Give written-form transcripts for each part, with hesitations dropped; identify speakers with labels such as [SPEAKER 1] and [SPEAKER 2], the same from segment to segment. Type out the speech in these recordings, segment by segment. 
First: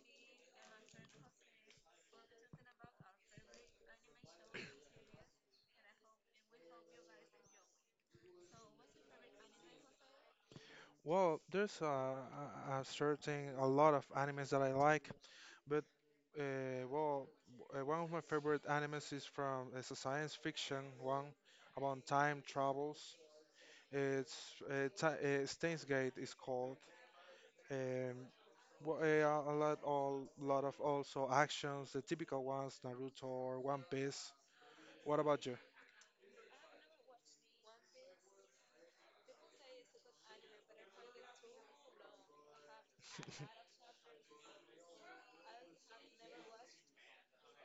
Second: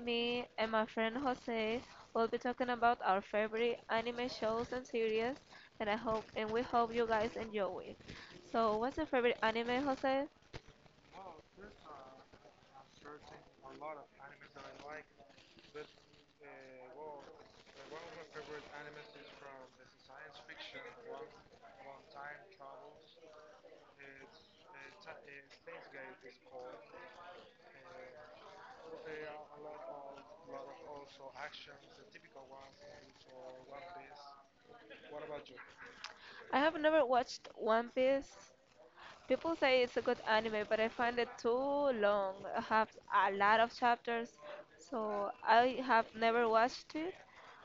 [SPEAKER 1] me and my friend Jose will be talking about our favorite anime shows and series, and I hope and we hope you guys enjoy it. So, what's your favorite anime, Jose?
[SPEAKER 2] Well, there's a lot of animes that I like, but well, one of my favorite animes is from, it's a science fiction one about time travels. It's Stainsgate is called. Um, a lot, all lot of also actions, the typical ones, Naruto or One Piece. What about you?
[SPEAKER 1] I have never watched One Piece. People say it's a good anime, but I find it too long. I have a lot of chapters, so I have never watched it,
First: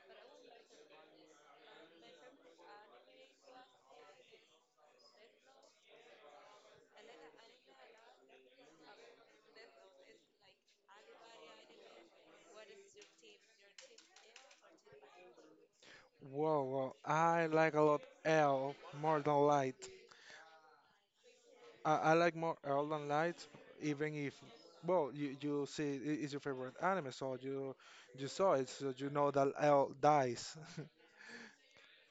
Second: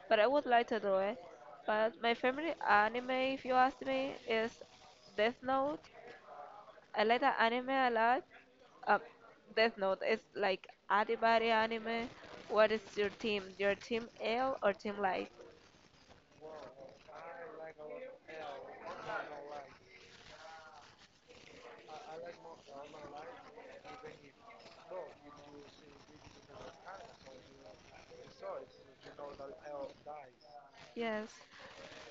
[SPEAKER 1] but I would like to do it. But my favorite anime, if you ask me, is Death Note. I like that anime a lot. Um, Death Note is like anybody anime. What is your team? Your team L or team Light?
[SPEAKER 2] Whoa, whoa. I like a lot L more than light. I like more L than light, even if well, you see it is your favorite anime, so you saw it, so you know that L dies.
[SPEAKER 1] Yes,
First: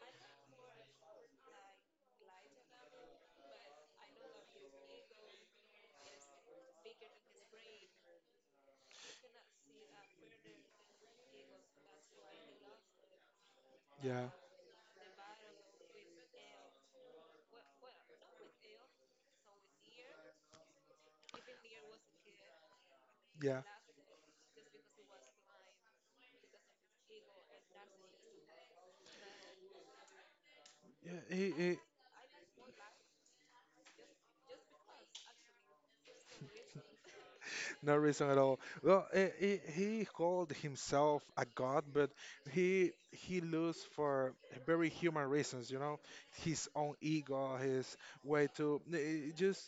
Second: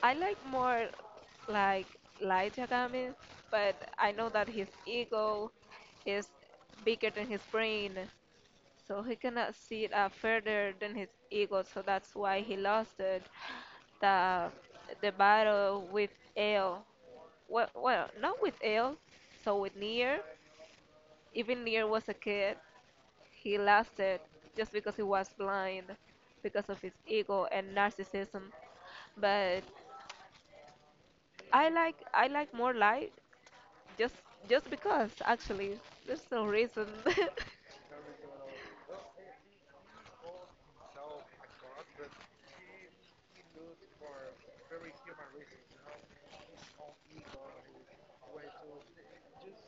[SPEAKER 1] I like more like Light Yagami, but I know that his ego is bigger than his brain, so he cannot see it further than his ego, so that's why he lost it.
[SPEAKER 2] Yeah,
[SPEAKER 1] The the battle with L. Well, well, not with L, so with Nier. Even Nier was a kid. He
[SPEAKER 2] yeah.
[SPEAKER 1] lost it just because he was blind, because of his ego and narcissism. But
[SPEAKER 2] Yeah,
[SPEAKER 1] I
[SPEAKER 2] he
[SPEAKER 1] like I like more light just just because actually there's no reason.
[SPEAKER 2] no reason at all. Well, he called himself a god, but he lose for very human reasons, you know, his own ego, his way to just.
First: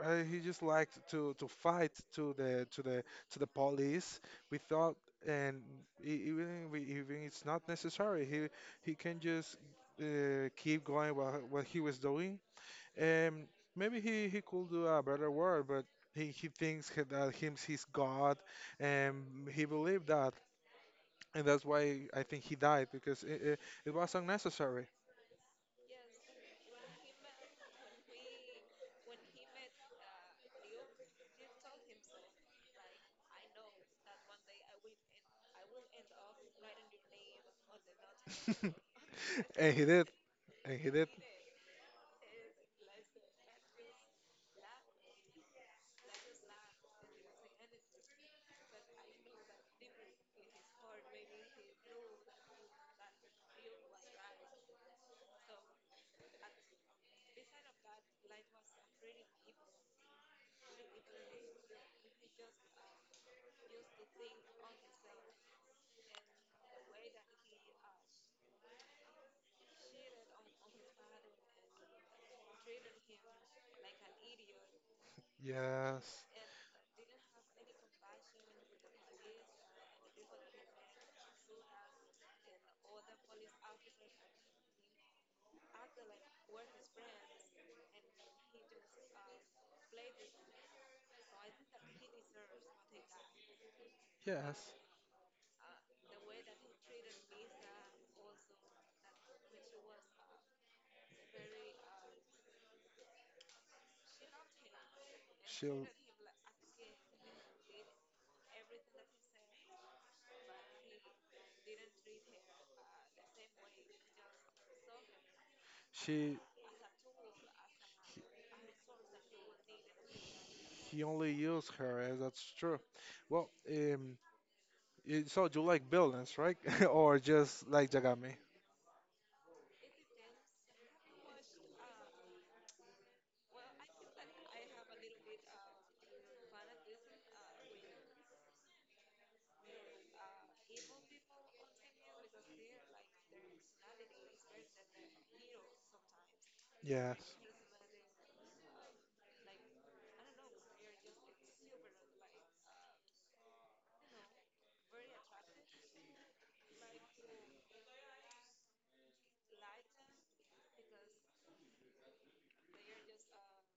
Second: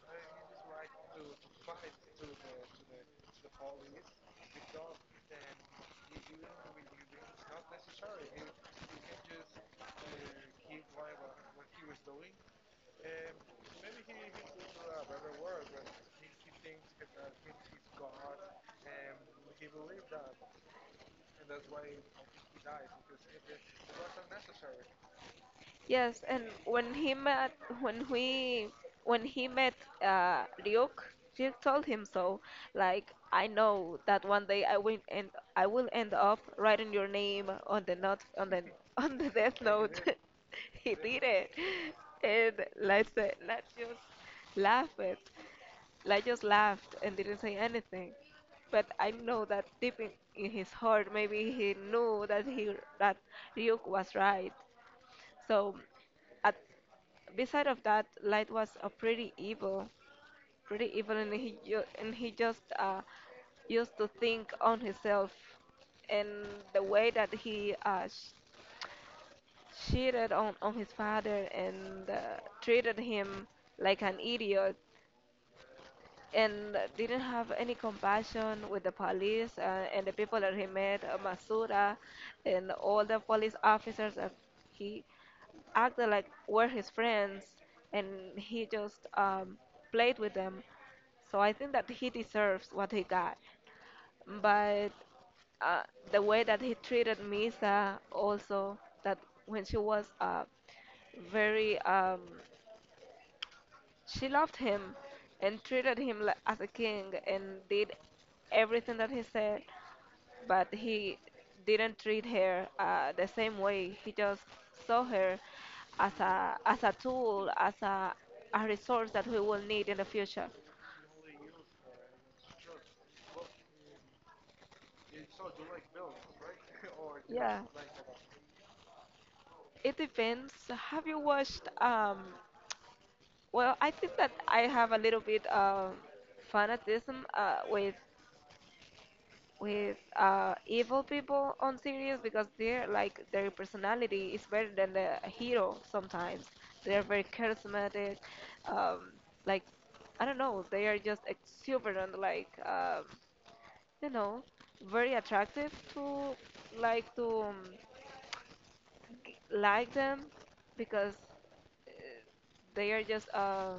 [SPEAKER 2] He just liked to fight to the police without and even it's not necessary he can just keep going what he was doing. um, Maybe he could do a better work, but he thinks that him's his God, and he believed that, and that's why I think he died because it was unnecessary.
[SPEAKER 1] Yes, and when we when he met Ryuk, she told him so. Like I know that one day I will end up writing your name on the not on the on the death
[SPEAKER 2] And he
[SPEAKER 1] note.
[SPEAKER 2] did, and he
[SPEAKER 1] He
[SPEAKER 2] did.
[SPEAKER 1] did it. And let's just laugh it. Like just laughed and didn't say anything. But I know that deep in his heart, maybe he knew that Ryuk was right. So, at beside of that, Light was a pretty evil, and he just used to think on himself and the way that he cheated on his father and treated him like an idiot
[SPEAKER 2] Yes,
[SPEAKER 1] and didn't have any compassion with the police and the people that he met, Masura, and all the police officers that he acted like were his friends, and he just played with them. So I think that he deserves what he got.
[SPEAKER 2] yes.
[SPEAKER 1] But uh, the way that he treated Misa also, that when she was very she loved him and
[SPEAKER 2] She
[SPEAKER 1] treated him as a king and did everything that he said, but he didn't treat her the same way. He just saw her as
[SPEAKER 2] she
[SPEAKER 1] a tool, as a resource that we will need in the future.
[SPEAKER 2] he only used her, and that's true. Well, so you like villains, right? Or
[SPEAKER 1] Yeah,
[SPEAKER 2] just like Jagami?
[SPEAKER 1] it depends. Have you watched? Well, I think that I have a little bit of fanatism with evil people on series because they're like their personality is better than the hero sometimes. They're very
[SPEAKER 2] Yes.
[SPEAKER 1] charismatic, um, like I don't know, they are just exuberant, like you know, very attractive to like to like them because they are just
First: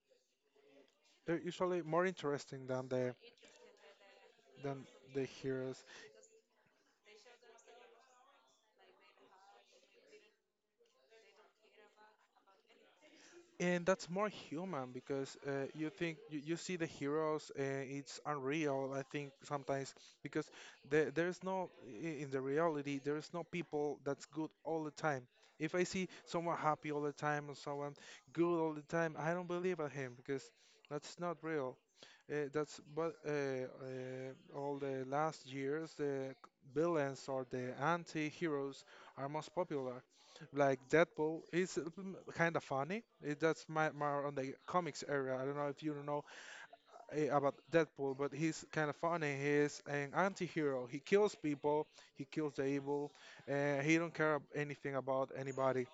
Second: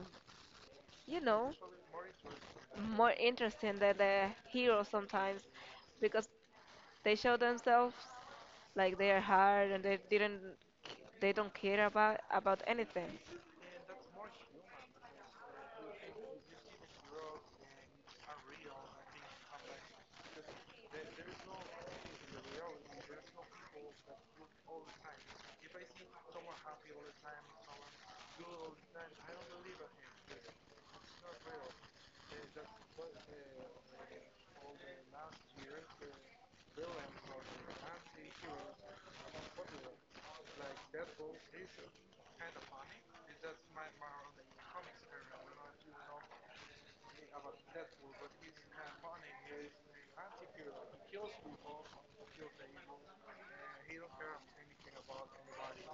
[SPEAKER 1] you
[SPEAKER 2] They're
[SPEAKER 1] know
[SPEAKER 2] usually more interesting than
[SPEAKER 1] more
[SPEAKER 2] the
[SPEAKER 1] interesting than the hero
[SPEAKER 2] than
[SPEAKER 1] sometimes
[SPEAKER 2] heroes.
[SPEAKER 1] because they show themselves like they are hard and they don't care about anything.
[SPEAKER 2] And that's more human because you think you see the heroes, it's unreal, I think sometimes, because there's no, I- in the reality, there's no people that's good all the time. If I see someone happy all the time or someone good all the time, I don't believe at him because that's not real. That's but All the last years the villains or the anti-heroes are most popular. Like Deadpool is kind of funny. That's my on the comics area. I don't know if you know about Deadpool, but he's kind of funny. He's an anti-hero. He kills people. He kills the evil. He don't care anything about anybody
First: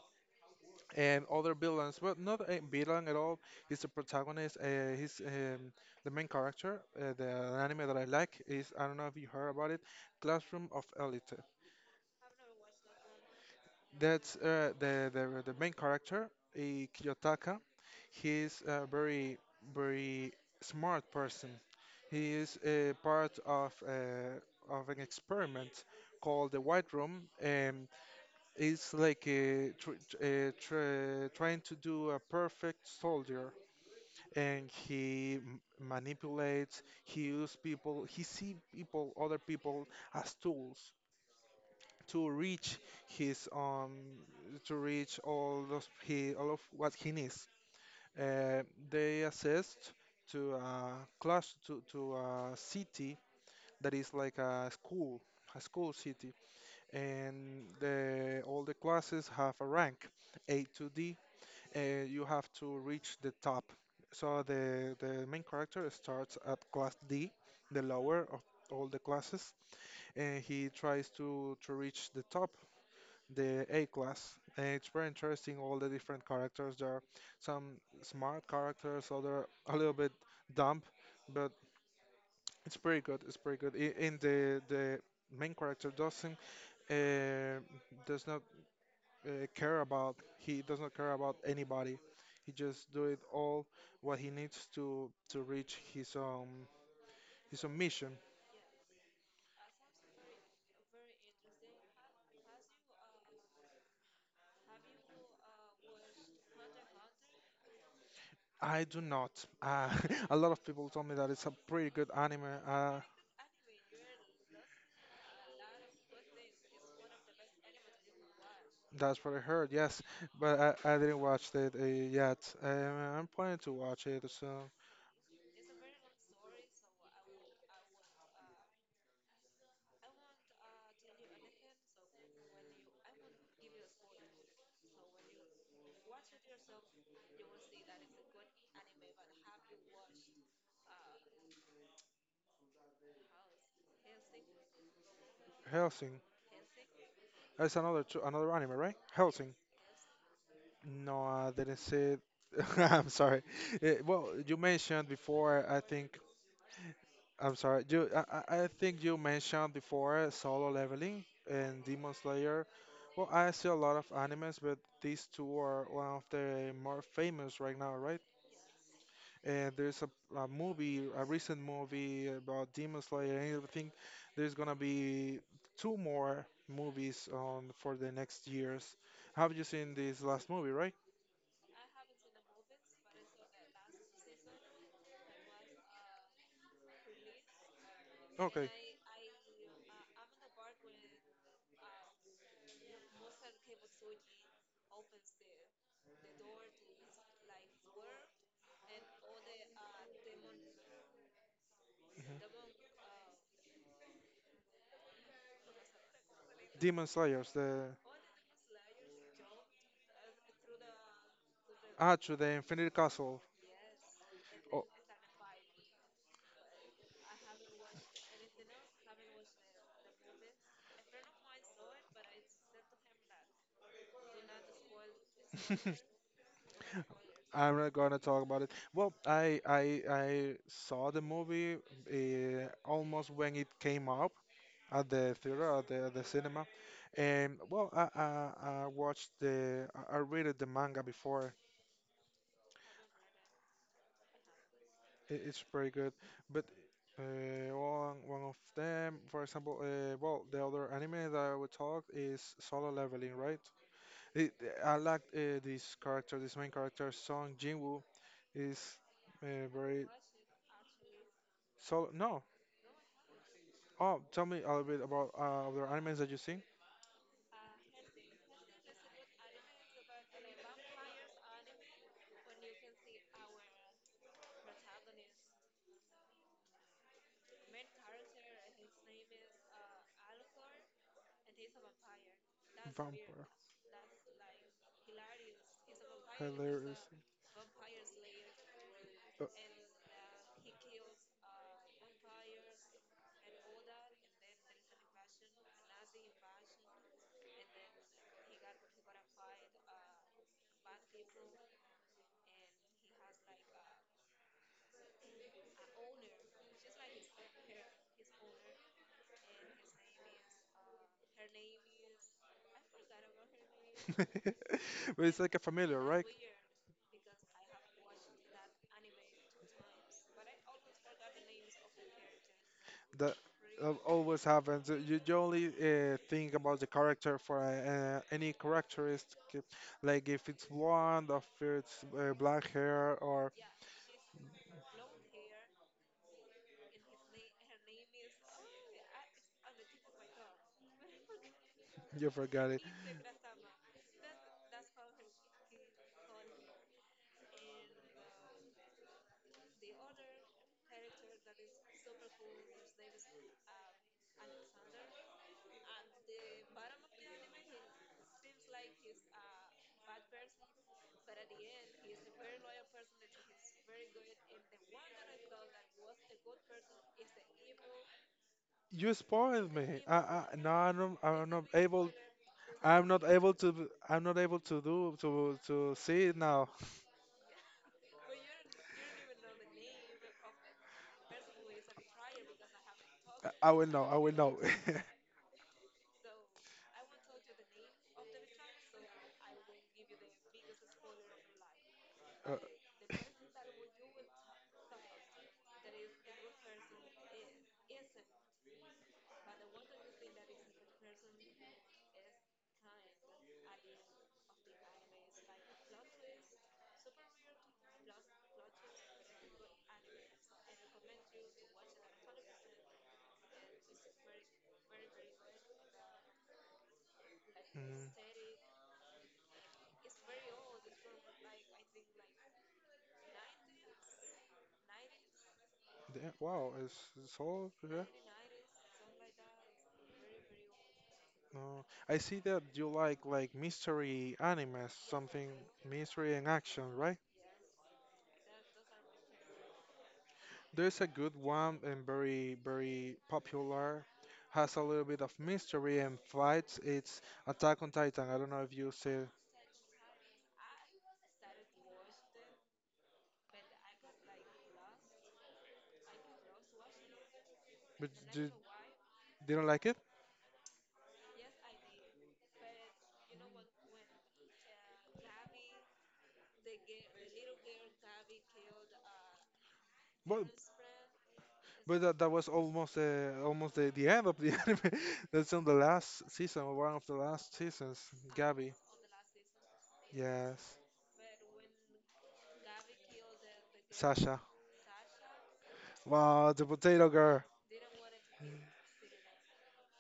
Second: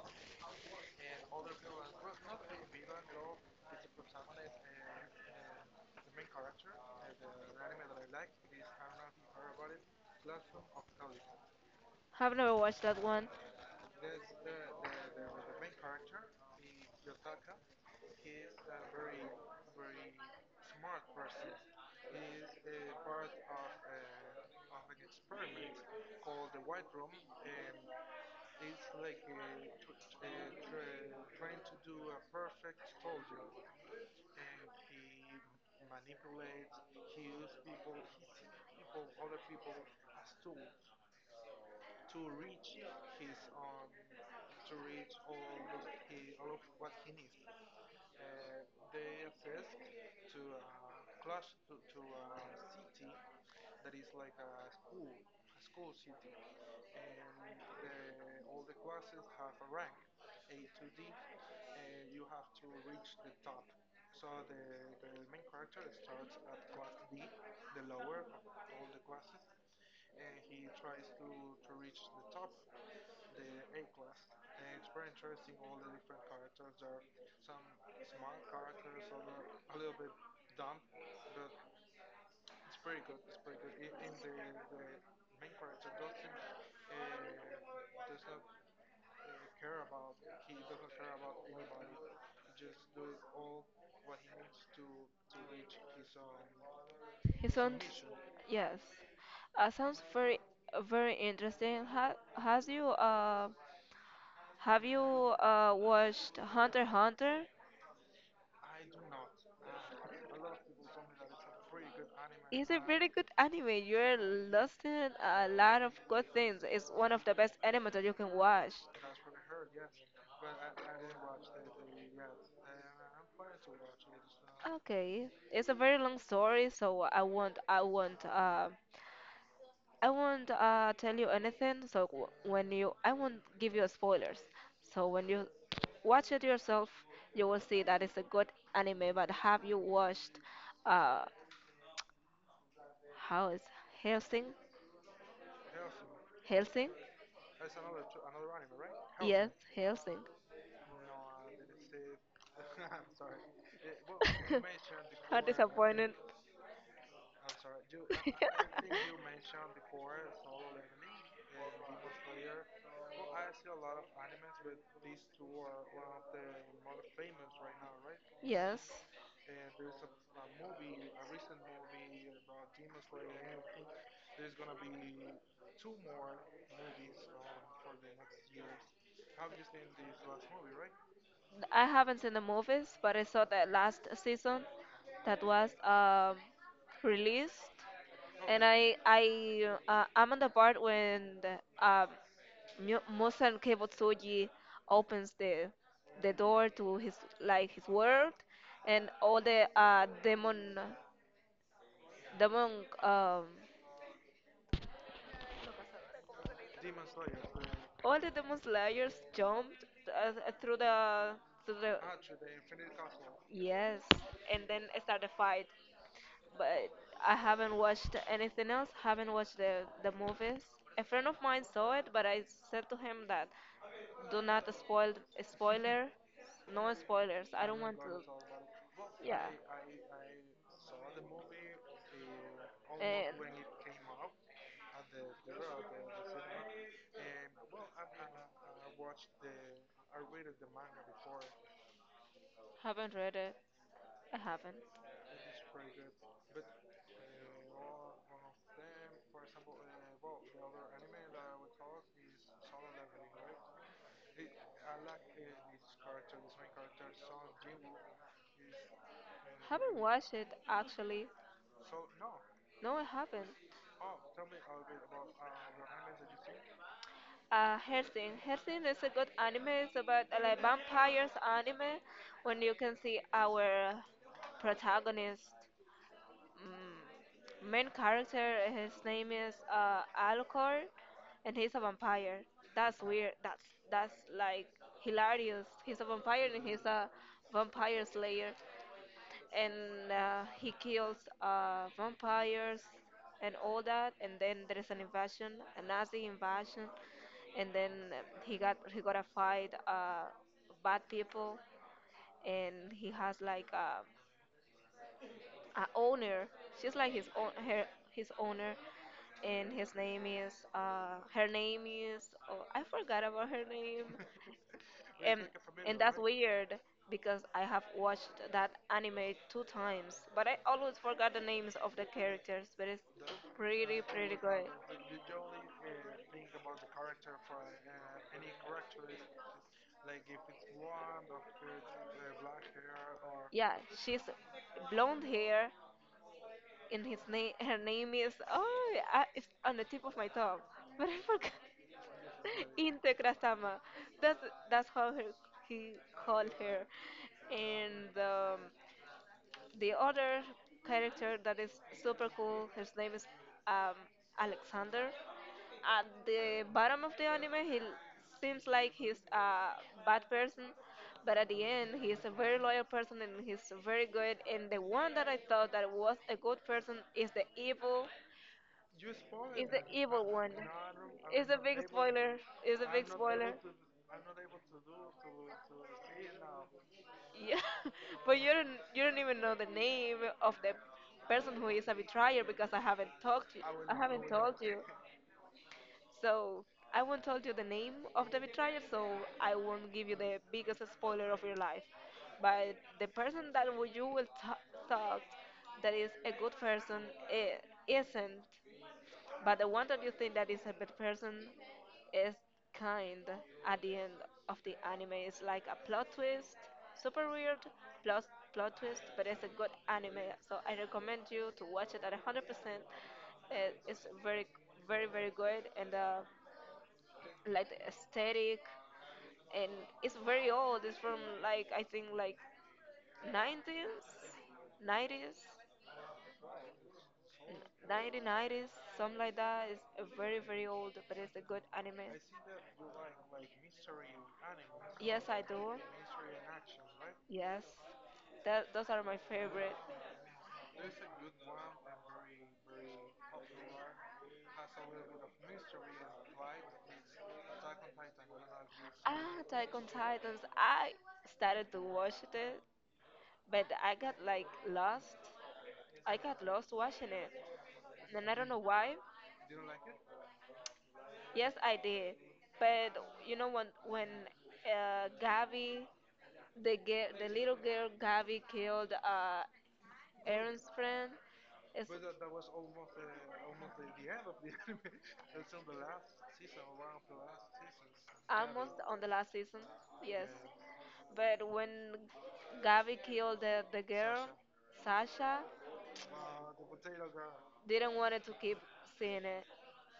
[SPEAKER 2] and other villains. Well, not a villain at all. He's the protagonist. He's the main character. The anime that I like is, I don't know if you heard about it, Classroom of Elite.
[SPEAKER 1] I've never watched that one.
[SPEAKER 2] That's the main character, Kiyotaka. He's a very very smart person. He is a part of an experiment called the White Room, and is like a trying to do a perfect soldier, and he manipulates, he uses people, he see people, other people as tools to reach his to reach all those, he, all of what he needs. uh, they assessed to a class, to a city that is like a school, a school city, and the all the classes have a rank, A to D. You have to reach the top. So the main character starts at class D, the lower of all the classes, and he tries to reach the top, the A class. And it's very interesting, all the different characters. There are some smart characters, other a little bit dumb, but it's pretty good. It's pretty good. In the main character doesn't uh, does not care about. He does not care about anybody. He just do it all what he needs to reach his um
[SPEAKER 1] It
[SPEAKER 2] his own
[SPEAKER 1] sounds
[SPEAKER 2] mission.
[SPEAKER 1] yes, sounds very very interesting. Ha, has you have you watched Hunter x Hunter?
[SPEAKER 2] I do not. Uh, a lot of people told me that it's a pretty good anime.
[SPEAKER 1] It's a really good anime. You're lost in a lot of good things. It's one of the best anime that you can watch.
[SPEAKER 2] That's what I heard. Yes, but I didn't watch it yet. I'm planning to watch it. So,
[SPEAKER 1] Okay, it's a very long story, so I won't tell you anything. I won't give you spoilers. So when you watch it yourself, you will see that it's a good anime. But have you watched, uh, how is Helsing?
[SPEAKER 2] Helsing.
[SPEAKER 1] Helsing?
[SPEAKER 2] That's another anime, right?
[SPEAKER 1] Yes,
[SPEAKER 2] Helsing.
[SPEAKER 1] Helsing.
[SPEAKER 2] No, I didn't see it. I'm sorry. Well, you mentioned
[SPEAKER 1] How
[SPEAKER 2] before, I
[SPEAKER 1] disappointed.
[SPEAKER 2] think. I'm sorry. I think you mentioned before Solo Leveling and Demon Slayer. Well, I see a lot of animes, but these two are one of the more famous right now, right?
[SPEAKER 1] Yes.
[SPEAKER 2] And there's a movie, a recent movie about Demon Slayer, and I think there's gonna be two more movies on for the next years. Have you seen this last movie, right?
[SPEAKER 1] I haven't seen the movies, but I saw that last season that was released, and
[SPEAKER 2] Okay.
[SPEAKER 1] okay. I'm on the part when um, Mu- Musan Kebotsuji opens the door to his like his world, and all the demon
[SPEAKER 2] Mhm.
[SPEAKER 1] demon um,
[SPEAKER 2] Demon Slayers, the,
[SPEAKER 1] all the demon slayers jumped through the
[SPEAKER 2] to the Infinite Castle.
[SPEAKER 1] yes, and then
[SPEAKER 2] Oh.
[SPEAKER 1] start the fight. But I haven't watched anything else. Haven't watched the movies. A friend of mine saw it, but I said to him that do not spoil spoiler, no spoilers. I
[SPEAKER 2] I'm
[SPEAKER 1] don't
[SPEAKER 2] not
[SPEAKER 1] want
[SPEAKER 2] gonna
[SPEAKER 1] to.
[SPEAKER 2] talk about it. Well,
[SPEAKER 1] Yeah,
[SPEAKER 2] I saw the movie almost
[SPEAKER 1] and
[SPEAKER 2] when it came out at the theater, at the cinema, and well, I watched the I read the manga before.
[SPEAKER 1] haven't read it. I haven't.
[SPEAKER 2] It's pretty good, but one of them, for example, well, the other anime that I would talk is Solo Leveling, right? It, I like this character, this main character, Song Jinwoo, is
[SPEAKER 1] Haven't
[SPEAKER 2] very
[SPEAKER 1] watched it actually.
[SPEAKER 2] solo. No.
[SPEAKER 1] No, I haven't.
[SPEAKER 2] Oh, tell me a little bit about other animes that you see.
[SPEAKER 1] Helsing. Helsing is a good anime. It's about like vampires anime when you can see our protagonist. Mm, main character, his name is Alcor, and he's a vampire. That's weird.
[SPEAKER 2] Vampire.
[SPEAKER 1] That's like hilarious. He's a vampire and he's
[SPEAKER 2] Hilarious.
[SPEAKER 1] a vampire slayer.
[SPEAKER 2] Uh,
[SPEAKER 1] And he kills vampires and all that, and then there's an invasion, a nazi invasion, and then he got a fight bad people, and he has like a owner. She's like his own her, his owner, and his name is her name is oh, I forgot about her name.
[SPEAKER 2] But it's
[SPEAKER 1] and,
[SPEAKER 2] like a familiar,
[SPEAKER 1] and that's right?
[SPEAKER 2] right?
[SPEAKER 1] Weird because I have watched that anime two times, but I always forgot the names of the characters. But it's
[SPEAKER 2] That
[SPEAKER 1] pretty, pretty
[SPEAKER 2] always
[SPEAKER 1] good.
[SPEAKER 2] happens. You only think about the character for any characteristic, like if it's blonde, or if it's black hair, or
[SPEAKER 1] Yeah, she's blonde hair, and his name, her name is oh, I, it's on the tip of my tongue, but I forgot.
[SPEAKER 2] you forgot it.
[SPEAKER 1] Integra-sama. That's that's how her, he called her, and the other character that is super cool, his name is um, Alexander. At the bottom of the anime, seems like he's a bad person, but at the end, he's a very loyal person and he's very good. And the one that I thought that was a good person
[SPEAKER 2] You
[SPEAKER 1] is
[SPEAKER 2] spoiled
[SPEAKER 1] the
[SPEAKER 2] me.
[SPEAKER 1] evil one.
[SPEAKER 2] No, I'm
[SPEAKER 1] It's a
[SPEAKER 2] not
[SPEAKER 1] big
[SPEAKER 2] able.
[SPEAKER 1] spoiler. It's a big
[SPEAKER 2] I'm not
[SPEAKER 1] spoiler.
[SPEAKER 2] able to. I'm not able to do to see it now.
[SPEAKER 1] Yeah, but you don't even know the name of the person who is a betrayer because I haven't talked to,
[SPEAKER 2] I will know. I
[SPEAKER 1] haven't
[SPEAKER 2] will
[SPEAKER 1] told
[SPEAKER 2] know.
[SPEAKER 1] you. So I won't tell you the name of the betrayer, so I won't give you the biggest spoiler of your life. But the
[SPEAKER 2] Uh,
[SPEAKER 1] person that you will thought that is a good person I isn't. But the one that you think that is a bad person is kind at the end of the anime. It's like a plot twist, super weird plot plot twist, but it's a good anime. So I recommend you to watch it at 100%. It's very, very, very good, and like the
[SPEAKER 2] mm,
[SPEAKER 1] aesthetic, and it's very old. It's from like I think like 90s, 90s.
[SPEAKER 2] yeah, wow, it's all, yeah.
[SPEAKER 1] 1990s, something like that. It's a very, very old, but it's a good
[SPEAKER 2] No,
[SPEAKER 1] anime.
[SPEAKER 2] I see that you like mystery animes,
[SPEAKER 1] Yes, I
[SPEAKER 2] something
[SPEAKER 1] do.
[SPEAKER 2] mystery and action, right?
[SPEAKER 1] Yes, that those are my favorite.
[SPEAKER 2] There's a good one and very very popular. Has a little bit of mystery and fights. It's Attack on Titan. I don't know if you see,
[SPEAKER 1] Ah, Attack on Titans. I started to watch it, but I got like lost. I got lost watching it,
[SPEAKER 2] but
[SPEAKER 1] and I don't
[SPEAKER 2] you
[SPEAKER 1] know why.
[SPEAKER 2] didn't like it.
[SPEAKER 1] Yes, I did. But you know when Gabby, the girl, the little girl Gabby killed
[SPEAKER 2] What?
[SPEAKER 1] Aaron's friend is
[SPEAKER 2] But that was almost almost the end of the anime. That's on the last season, one of the last seasons. Gabby,
[SPEAKER 1] almost on the last season, yes.
[SPEAKER 2] yes,
[SPEAKER 1] But when Gabi killed the girl,
[SPEAKER 2] Sasha.
[SPEAKER 1] Sasha,
[SPEAKER 2] Wow, the potato girl.
[SPEAKER 1] didn't want it to keep seeing it.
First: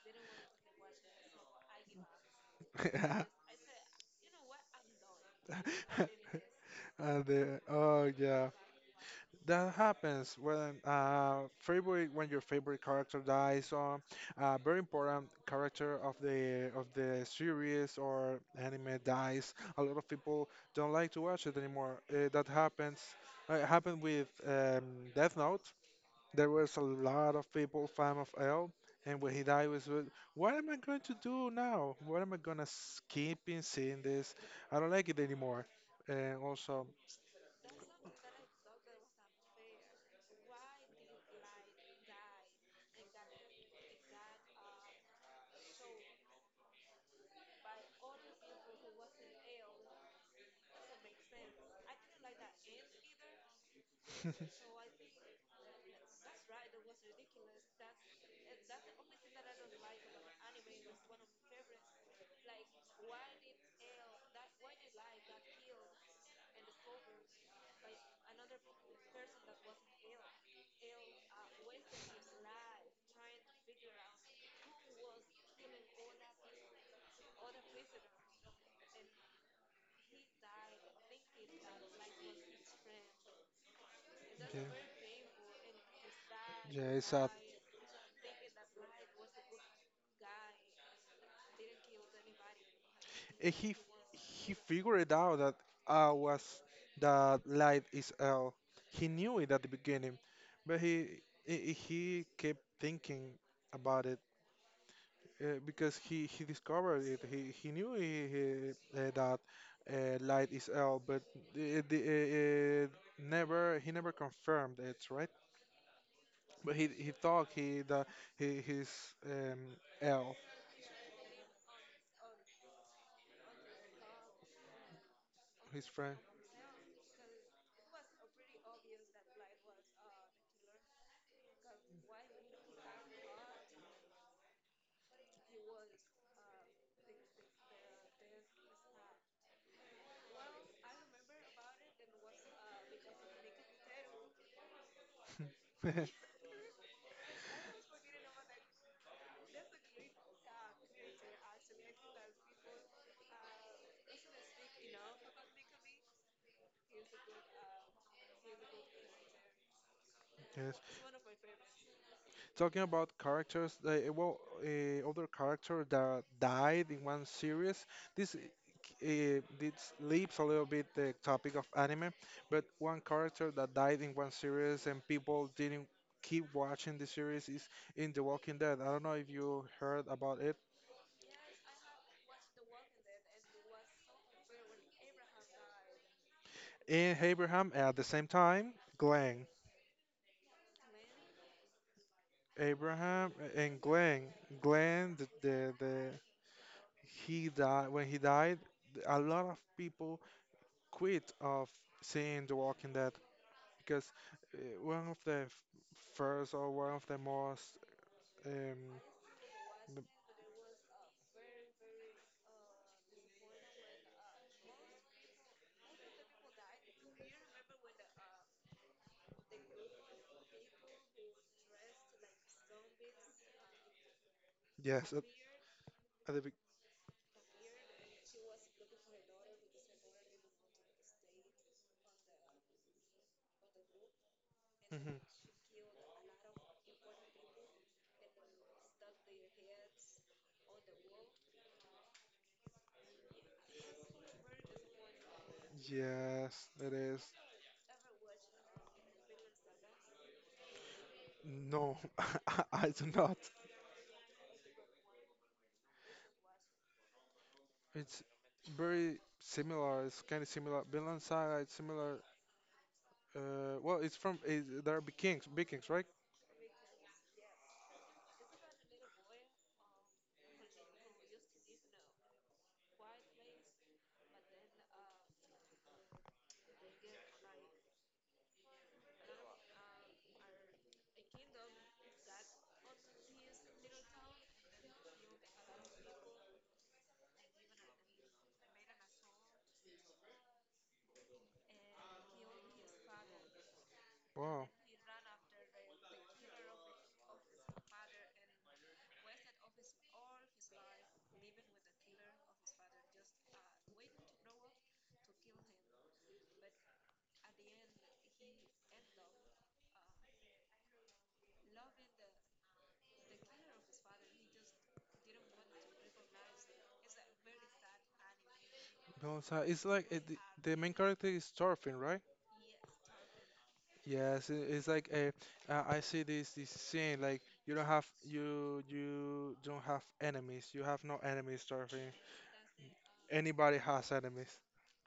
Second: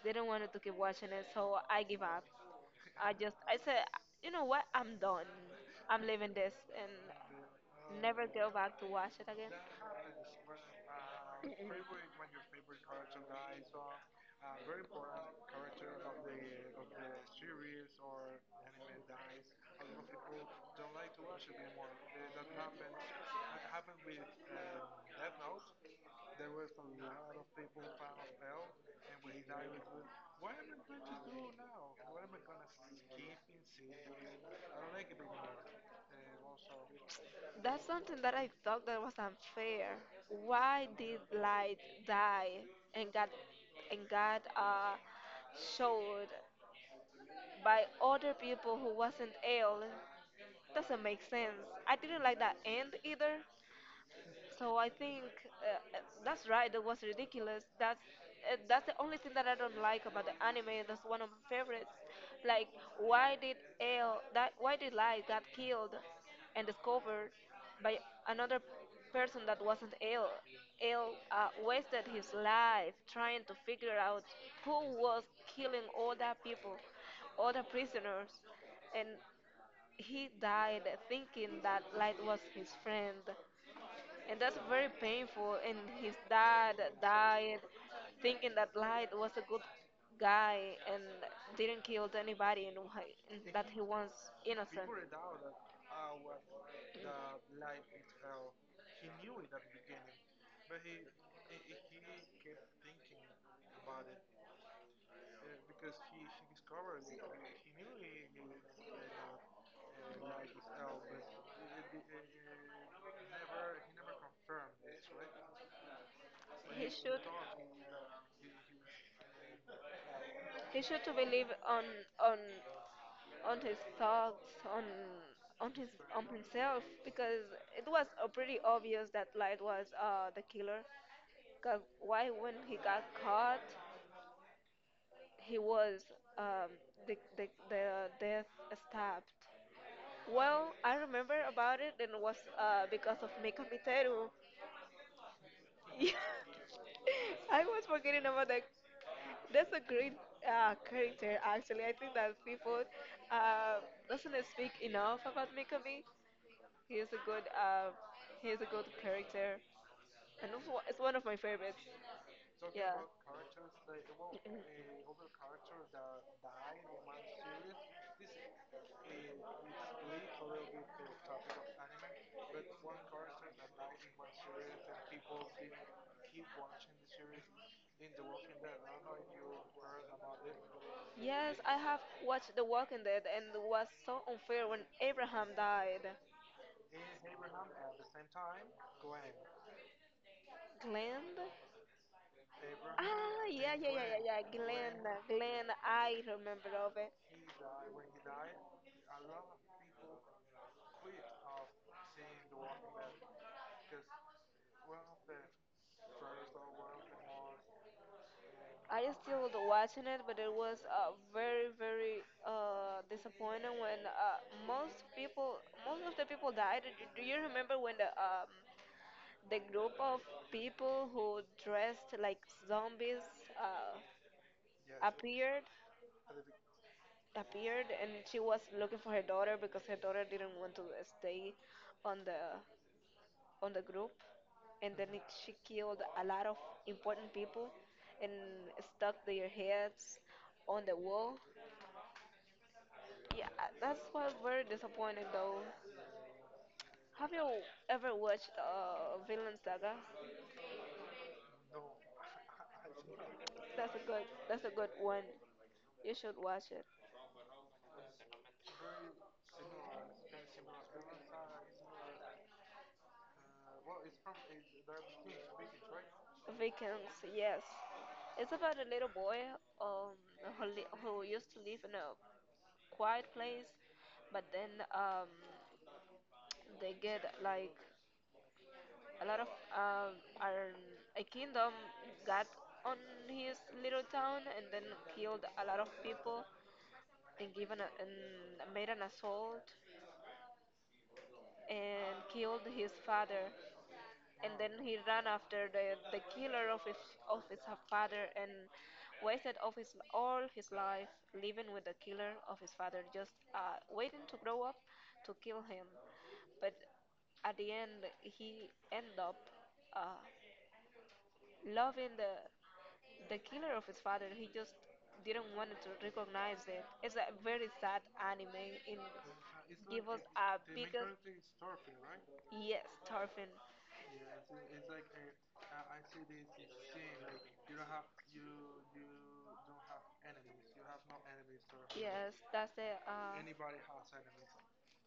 [SPEAKER 1] Didn't want it to keep watching it, so I give up. I
[SPEAKER 2] Yeah.
[SPEAKER 1] just, I said, you know what? I'm done. I'm leaving this and
[SPEAKER 2] Oh
[SPEAKER 1] never go
[SPEAKER 2] yeah,
[SPEAKER 1] back to watch it
[SPEAKER 2] that happens when favorite when your favorite character dies, or
[SPEAKER 1] again.
[SPEAKER 2] very important character of the series or anime dies. A lot of people don't like to watch it anymore. That happens. It happened with Death Note. There was a lot of people fan of Elle, and when he died, what am I going to do now? What am I gonna keep in seeing this? I don't like it anymore. And also,
[SPEAKER 1] That's something that I thought that was unfair. Why did Light die and got and got uh showed by other people who wasn't ill? Doesn't make sense. I didn't like that end either.
[SPEAKER 2] yeah,
[SPEAKER 1] So I think that's right. That was ridiculous. That's the only thing that I don't like about the anime. That's one of my favorites. Like, why did L that? Why did Light got killed and discovered by another person that wasn't L? L wasted his life trying to figure out who was killing all that people, all the prisoners, and he died thinking that Light was his friend, and that's very painful. And his dad
[SPEAKER 2] yeah, it's sad.
[SPEAKER 1] died thinking that Light was a good guy and didn't kill anybody, and
[SPEAKER 2] And
[SPEAKER 1] that
[SPEAKER 2] he
[SPEAKER 1] he was
[SPEAKER 2] he
[SPEAKER 1] innocent.
[SPEAKER 2] figured it out that I was that light is L. He knew it at the beginning, but he kept thinking about it, because he discovered it. He knew that light is L, but the, the, never he never confirmed it, right? But he
[SPEAKER 1] He
[SPEAKER 2] he
[SPEAKER 1] should
[SPEAKER 2] thought he that he's um, L,
[SPEAKER 1] he should to believe on on his thoughts on
[SPEAKER 2] his
[SPEAKER 1] his
[SPEAKER 2] friend.
[SPEAKER 1] on himself because it was pretty obvious that Light was the killer. Cause why when he got caught, he was um, the death stabbed. Well, I remember about it, and it was because of Mika Miteru. Yeah, I was forgetting about that. That's a great character, actually. I think that people uh, doesn't speak enough about Mikami. He is a good uh, he is a good character, and it's
[SPEAKER 2] Yes.
[SPEAKER 1] it's one of my favorites.
[SPEAKER 2] Talking
[SPEAKER 1] Yeah.
[SPEAKER 2] about characters, well, other character that died in one series. This leaves a little bit the topic of anime, but one character that died in one series and people didn't keep watching the series is in The Walking Dead. I don't know if you heard about it.
[SPEAKER 1] Yes, I have watched The Walking Dead, and was so unfair when Abraham died.
[SPEAKER 2] In Abraham, at the same time, Glenn.
[SPEAKER 1] Glenn?
[SPEAKER 2] Abraham
[SPEAKER 1] Ah, yeah,
[SPEAKER 2] and
[SPEAKER 1] yeah, yeah, yeah,
[SPEAKER 2] Glenn.
[SPEAKER 1] yeah. Glenn,
[SPEAKER 2] Glenn,
[SPEAKER 1] Glenn.
[SPEAKER 2] the
[SPEAKER 1] I remember of it.
[SPEAKER 2] he died. When he died, a lot of people quit of seeing The Walking Dead because one of the first, or one of the most um
[SPEAKER 1] I still
[SPEAKER 2] m-
[SPEAKER 1] watching it, but it was very, very disappointing when most of the people died. Do you remember when the group of people who dressed like zombies uh,
[SPEAKER 2] yes,
[SPEAKER 1] appeared?
[SPEAKER 2] at the
[SPEAKER 1] appeared, and she was looking for her daughter because her daughter didn't want to stay on the group, and then
[SPEAKER 2] Mhm.
[SPEAKER 1] it, she killed a lot of important people and stuck their heads on the wall. Yeah, that's why we're disappointed though.
[SPEAKER 2] Yes, it is.
[SPEAKER 1] Have you ever watched Vinland Saga?
[SPEAKER 2] No. I do not.
[SPEAKER 1] That's a good one. You should watch it.
[SPEAKER 2] It's very similar, it's kind of similar. Vinland Saga it's similar, well, it's from, there are Vikings Vikings, right?
[SPEAKER 1] Vikings, yes. It's about a little boy um, who used to live in a quiet place, but then um, they get like a lot of our a kingdom got on his little town, and then killed a lot of people and made an assault and killed his father, and
[SPEAKER 2] Wow,
[SPEAKER 1] then he ran after the killer of his father and wasted of his all his life living with the killer of his father, just waiting to grow up to kill him. But at the end he ended up uh, loving the killer of his father. He just didn't want to recognize it. It's a very sad anime. In
[SPEAKER 2] Vinland Saga it's
[SPEAKER 1] it
[SPEAKER 2] like
[SPEAKER 1] was
[SPEAKER 2] the
[SPEAKER 1] a
[SPEAKER 2] the main
[SPEAKER 1] bigger
[SPEAKER 2] character is Thorfinn, right?
[SPEAKER 1] yes, Tarfin.
[SPEAKER 2] Yes, it's like I see this scene, like you don't have, you don't have enemies. You have no enemies, Darwin.
[SPEAKER 1] Yes, that's the
[SPEAKER 2] Anybody has enemies.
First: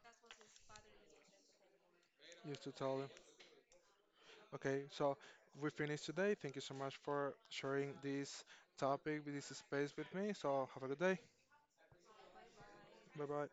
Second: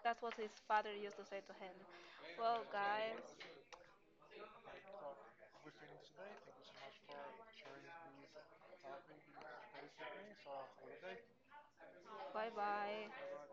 [SPEAKER 1] that's what his father used to say to him. Well,
[SPEAKER 2] Used to tell him.
[SPEAKER 1] guys,
[SPEAKER 2] Okay, so we finished today. Thank you so much for sharing this topic, this space with me. So have a good day.
[SPEAKER 1] bye bye.
[SPEAKER 2] Bye bye.